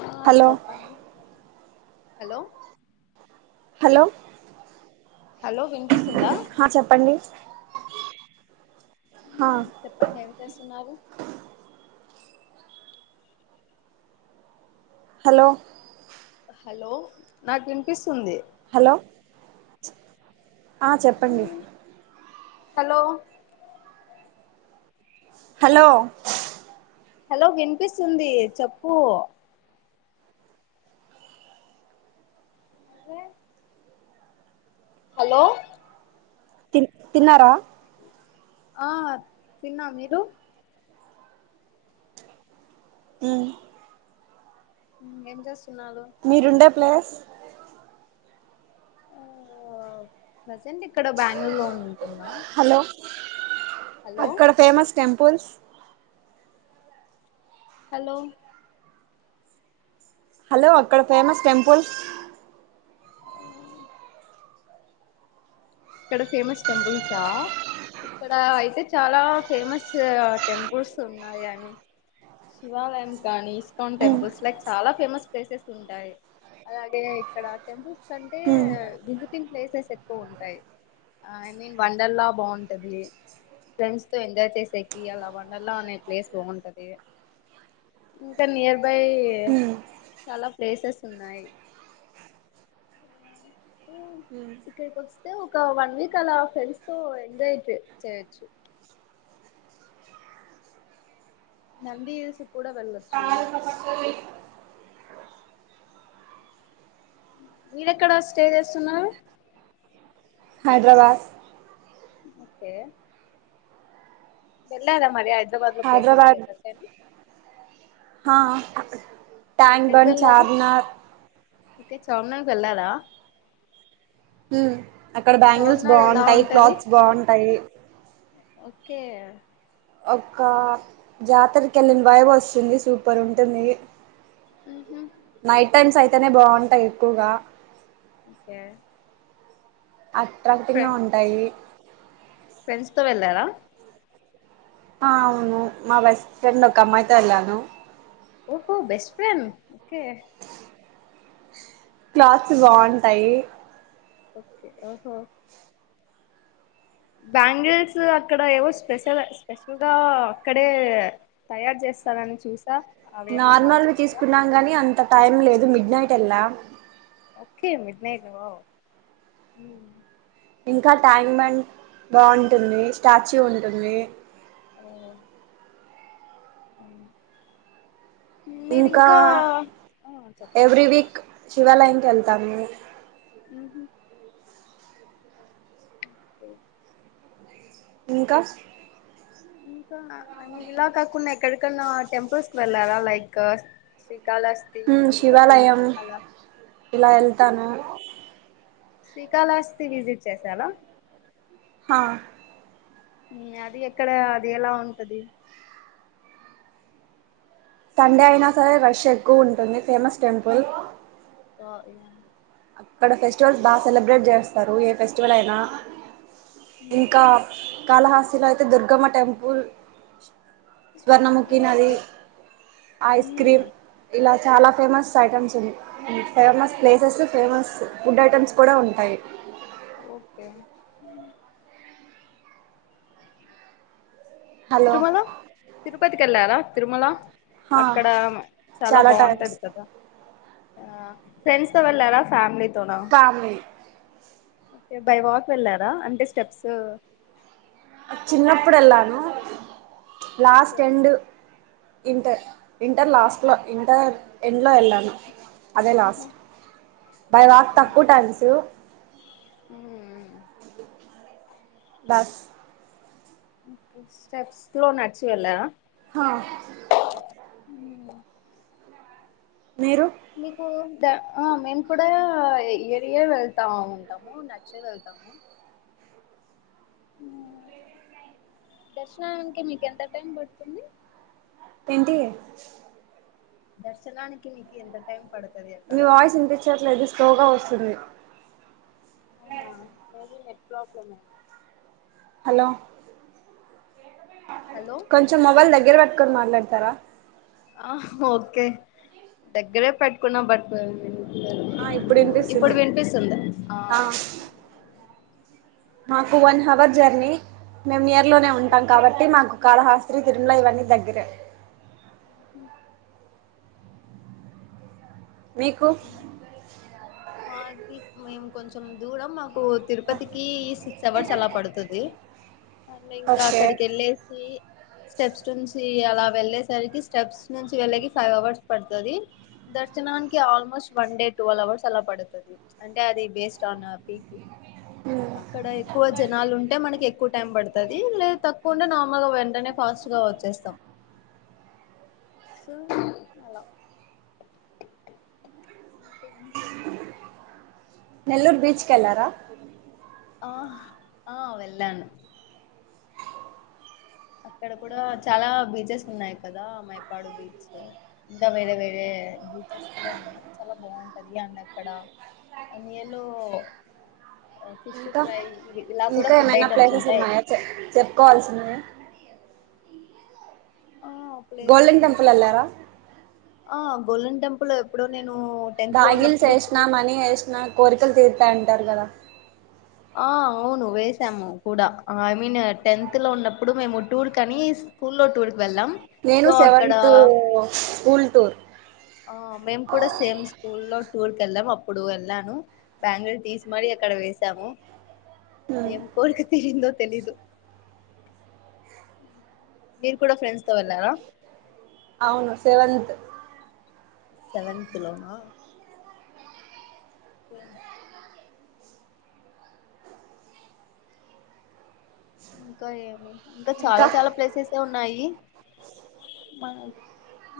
ఆ హలో చెప్పండి hello hello hello వినపిస్తుందా హా చెప్పండి హా చెప్పండి ఏమి చేస్తున్నారు హలో హలో నాకు వినిపిస్తుంది హలో చెప్పండి హలో హలో హలో వినిపిస్తుంది చెప్పు అదే హలో తిన్ తిన్నారా ఆ తిన్నా మీరు ఉమ్ ఎంచెస్తు మీరుండే ప్లేస్ ఆ ప్రసెంట్ ఇక్కడ బెంగళూరు లో ఉంటుందా హలో అక్కడ ఫేమస్ టెంపుల్స్ హలో హలో అక్కడ ఫేమస్ టెంపుల్ ఇక్కడ ఫేమస్ టెంపుల్స్ సా ఇక్కడ అయితే చాలా ఫేమస్ టెంపుల్స్ ఉన్నాయి అని శివాలయం కానీ ఇస్కాన్ మ్మ్ టెంపుల్స్ లైక్ చాలా ఫేమస్ ప్లేసెస్ ఉంటాయి అలాగే ఇక్కడ టెంపుల్స్ కంటే మ్మ్ విజిటింగ్ ప్లేసెస్ ఎక్కువ ఉంటాయి ఐ మీన్ వండర్లా బాగుంటది ఫ్రెండ్స్ తో ఎంజాయ్ చేసేకి అలా వండర్లా అనే ప్లేస్ బాగుంటది ఇంకా నియర్ బై మ్మ్ చాలా ప్లేసెస్ ఉన్నాయి ఇవ్ మ్మ్ ఇక్కడికి వస్తే ఒక వన్ వీక్ అలా ఫ్రెండ్స్ తో ఎంజాయ్ చే చేయచ్చు నంది హిల్స్ కూడా వెళ్లొచ్చు మీరు ఎక్కడ స్టే చేస్తున్నారు హైదరాబాద్ ఓకే వెళ్ళారా మరి హైదరాబాదు లో ప్లేసెస్ కి హైదరాబాద్ ఎక్కడికి అయిన హ ట్యాంక్ బన్ చార్మినార్ చార్మినార్ కు వెళ్ళారా ఉ అక్కడ బ్యాంగిల్స్ చార్మినార్ ఎలా బాగుంటాయి ఉంటది క్లాత్స్ బాగుంటాయి కే ఒక జాతరకి వెళ్ళిన వైబు వస్తుంది సూపర్ ఉంటుంది ఉహు నైట్ టైమ్స్ అయితేనే బాగుంటాయి ఎక్కువగా ఓకే ఫ్రె అట్రాక్టింగ్ ఉంటాయి ఫ్రెండ్స్ తో వెళ్లారా ఆ అవును మా బెస్ట్ ఫ్రెండ్ ఒక అమ్మాయితో వెళ్ళాను ఓహో బెస్ట్ ఫ్రెండ్ ఓకే క్లాత్స్ బాగుంటాయి ఓకే ఆహో బ్యాంగిల్స్ అక్కడ ఏవో స్పెషల్ స్పెషల్ గా అక్కడే తయారు చేసు ఇస్తనని చూసా అవి ఏమన్నా నార్మల్ వి చూసారా తీసుకున్నాం కాని అంత టైం లేదు మిడ్ నైట్ ఏళ్ల ఓకే మిడ్ నైట్ ఆ ఇంకా ట్యాంక్ బండ్ బాగుంటుంది స్టాచ్యూ ఉంటుంది అవున అ ఇంకా ఆ చెప్పండి ఎవ్రీ వీక్ శివాలయంనికి వెళ్తాము ఉహు ఇంకా ఇంకా ఇంకా అ ఇలా కాకుండా ఎక్కడకన్నా టెంపుల్స్ వెళ్ళారా లైక్ శ్రీకాళహస్తి ఉ తిరుపతి శివాలయం అలా ఇలా వెళ్తాను శ్రీకాళహస్తి విజిట్ చేశారా హా ఉ అది ఎక్కడ అది ఎలా ఉంటది సండే అయినా సరే రష్ ఎక్కువ ఉంటుంది ఫేమస్ టెంపుల్ హ ఇనను అక్కడ ఫెస్టివల్స్ బాగా సెలబ్రేట్ చేస్తారు ఏ ఫెస్టివల్ అయినా మ్ ఇంకా కాళహాస్తిలో అయితే దుర్గమ్మ టెంపుల్ స్వర్ణముఖి నది ఓకే ఐస్ మ్మ్ క్రీమ్ ఇలా చాలా ఫేమస్ ఐటెమ్స్ ఉంది famous places famous food items కూడా ఉంటాయి ఓకే హలో తిరుమల తిరుపతికి కెళ్ళారా తిరుమల హా అక్కడ చాలా బాగుంటది కదా ఆ ఫ్రెండ్స్ వెళ్ళారా family family okay by walk వెళ్లారా అంటే స్టెప్స్ చిన్నప్పుడు వెళ్లాను last okay end inter inter last లో ఇంటర్ ఎండ్ లో వెళ్ళాను అదే మ్ హు నాస్ట్ బై వాక్ తక్కువ టైమ్స్ ఆ బస్ [unintelligible] హ మీకు ఆ మేము కూడా ఏరియ వెళ్తా ఉంటాము నచ్చే వెళ్తాము దర్శనానికి మీక ఎంత టైం పడుతుంది ఏంటి దర్శనా అనికి నకు ఎంత టైం పడుతు మీ వాయిస్ ఇనిపించట్లేదు స్లోగా వస్తుంది [unintelligible] నెట్ ప్రబ్లం హలో హలో కొంచెం మొబైల్ ద దగ్గర పట్టుకొని మాట్లాడతారా ఆ ఓకే దగ్గరే పెట్టుకున్నాం బట్ ఆ ఇప్పుడు ఇప్పుడు వినిపిస్తుంది వినిపిస్తుంది ఆ మాకు వన్ హవర్ జర్నీ మేము ఇయర్ లోనే ఉంటాం ఓకే కాబట్టి మాకు కాళహాస్త్రి తిరుమల ఇవన్నీ దగ్గరే అ మీకు మాది మేము కొంచెం దూరం మాకు తిరుపతికి సిక్స్ అవర్స్ అలా పడుతుంది అంటే ఇంకా ఓకే అక్కడికి వెళ్ళేసి స్టెప్స్ ఉంచి అలా వెళ్ళేసరి స్టెప్స్ నుంచి వెళ్ళ ఫైవ్ అవర్స్ పడుతుంది దర్శనానికి almost one day twelve hours అలా పడుతుంది అంటే అది బేస్డ్ ఆన్ పీక్ ఉ అక్కడ ఎక్కువ జనాలు ఉంటే మనకి ఎక్కువ టైం పడుతుది లేద తక్కు ఉంటే నార్మల్ గా వెంటనే ఫాస్ట్ గా వచ్చేస్తాం [unintelligible] ఒకే నెల్లూరు బీచ్ కెళ్లారా ఆ వెళ్లను అక్కడ కూడా చాలా బీచెస్ ఉన్నాయి్ కదా మైపాడు బీచ్ ఇంకా వేరే వేరే బీచెస్ కూడా ఉన్నాయి చాలా బాగుంటది అండ్ అక్కడ [unintelligible] ఫిష్ ఇంకా ఫ్రై ఇవి ఇలా కూడా ఇంకా ఫుడ్ ఏమైనా ఐటమ్స్ ప్లేసెస్ ఉంటాయి ఉన్నాయా చె చెప్పుకోవాల్సినివి ఆ ప్లేసెస్ గోల్డెన్ టెంపుల్ ఇంకా ఎల్లర ఆ గోల్డెన్ టెంపుల్ ఎప్పుడో నేను టెన్త్ లో బాగిల్స్ ఉన్నప్పుడు వేసినా టూర్ మనీ వేసినా కోరికలు తీరుతాయి అంటారు కదా ఆ అవును వేసాము కూడా ఐ మీన్ టెన్త్లో ఉన్నప్పుడు మేము టూర్కని స్కూల్లో టూర్కి వెళ్ళాం నేను సో అక్కడ సెవెన్త్ స్కూల్ టూర్ ఆ మేము కూడా సేమ్ స్కూల్ లో టూర్ కెళ్ళాం అప్పుడు వెళ్ళాను బ్యాంగిల్ తీసి మరి అక్కడ వేసాము ఎమ్ కోరికతిరిందో తెలీదు మీరు కూడా ఫ్రెండ్స్ తో వెళ్ళారా అవును సెవెంత్ సెవెన్త్ లోనా ఎస్ ఏ ఇంకా ఏమి ఇంకా చాలా చాలా ప్లేసెస్యే ఉన్నాయి మనం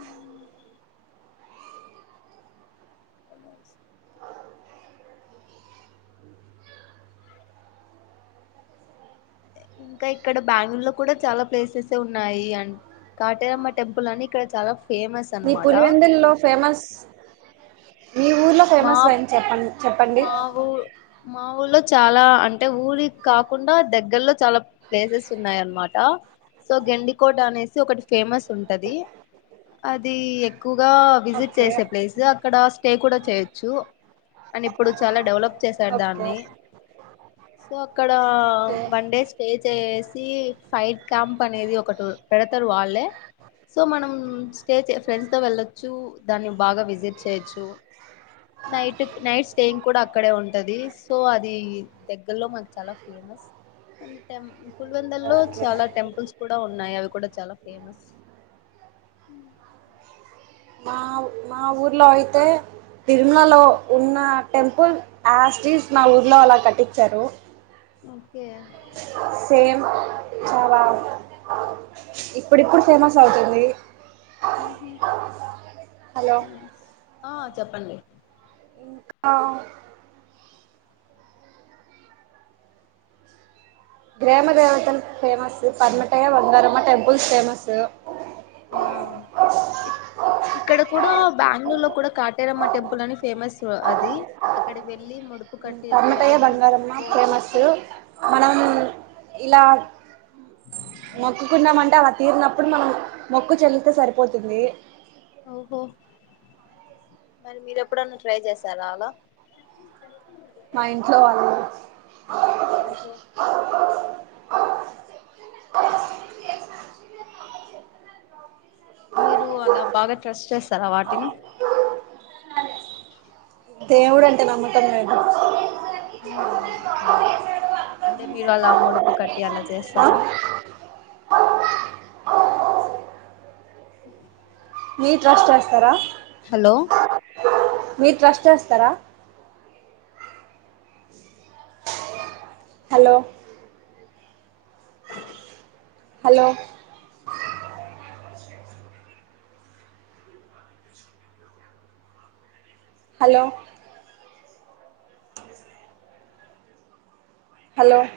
ఊ వెళ్ళాసినవి ఇంకా ఇక్కడ బెంగళూరు లో కూడా చాలా ప్లేసెస్యే ఉన్నాయి అం కాటేరమ్మ టెంపుల్ అని ఇక్కడ చాలా ఫేమస్ మీ అనమాట పులివెందుల్లో ఫేమస్ మీ ఊర్లో మా ఫేమస్ అయింది చెప్పండి చెప్పండి మా ఊ మా ఊర్లో చాలా అంటే ఊరికి కాకుండా దగ్గర్లో చాలా ప్లేసెస్ ఉన్నాయి అన్నమాట సో గెండికోట అనేసి ఒకటి ఫేమస్ ఉంటది అది ఎక్ ఎక్కువగా విజిట్ ఓకే చేసే ప్లేస్ అక్కడ స్టే కూడా చేయొచ్చు అండ్ ఇప్పుడు చాలా డెవలప్ చేసారు ఓకే దాన్ని సో ఇక్కడ ఓకే వన్ డే స్టే చే సీ ఫైట్ క్యాంప్ అనేది ఒకటి పెడతారు వాళ్ళే సో మనం స్టే ఫ్రెండ్స్ తో వెళ్ళొచ్చు దాన్ని బాగా విజిట్ చేయొచ్చు నైట్ టుక్ నైట్ స్టేంగ్ కూడా అక్కడే ఉంటది సో అది దగ్గర్లో మాకు చాలా ఫేమస్ అ టెం పులి వేందుల్లో ఓకే చాలా టెంపుల్స్ కూడా ఉన్నాయి అవి కూడా చాలా ఫేమస్ మా మా ఊర్లో అయితే తిరుమలలో ఉన్న టెంపుల్ ఆస్టీస్ నా ఊర్లో అలా కట్టించారు ఓకే సేమ్ చాలా ఇప్పుడిప్పుడు ఫేమస్ అవుతుంది హలో ఆ చెప్పండి ఇంకా గ్రామ దేవతలు ఫేమస్ పమటయ్య వంగారమ్మ టెంపుల్స్ ఫేమస్ యా ఇక్కడ కూడా బెంగళూరు లో కూడా కాటేరమ్మ టెంపుల్ అని ఫేమస్ అది అక్కడికి వె పడమటయ్యా య్య బంగారమ్మ ఫేమస్ కోరుకుంటే మనం ఇలా మోక్కుకున్నామంటే అమ తీరినప్పుడు మనం మొక్కు చెల్లింతే సరిపోతుంది ఓహో మరి మీరు ఎప్పుడన్నా ట్రై చేశారా అలా మా ఇంట్లో వాళ్ళు ఓహో మీరు అలా బాగా ట్రస్ట్ చేస్తారా వాటిని దేవుడంటే నమ్మకం లేద ఊహు అవును అంటే మీరు అలా ముడుపు కట్టి అలా ఆ చేస్తారా మీ ట్రస్ట్ చేస్తారా హలో మీరు ట్రస్ట్ చేస్తారా హలో హలో హలో హలో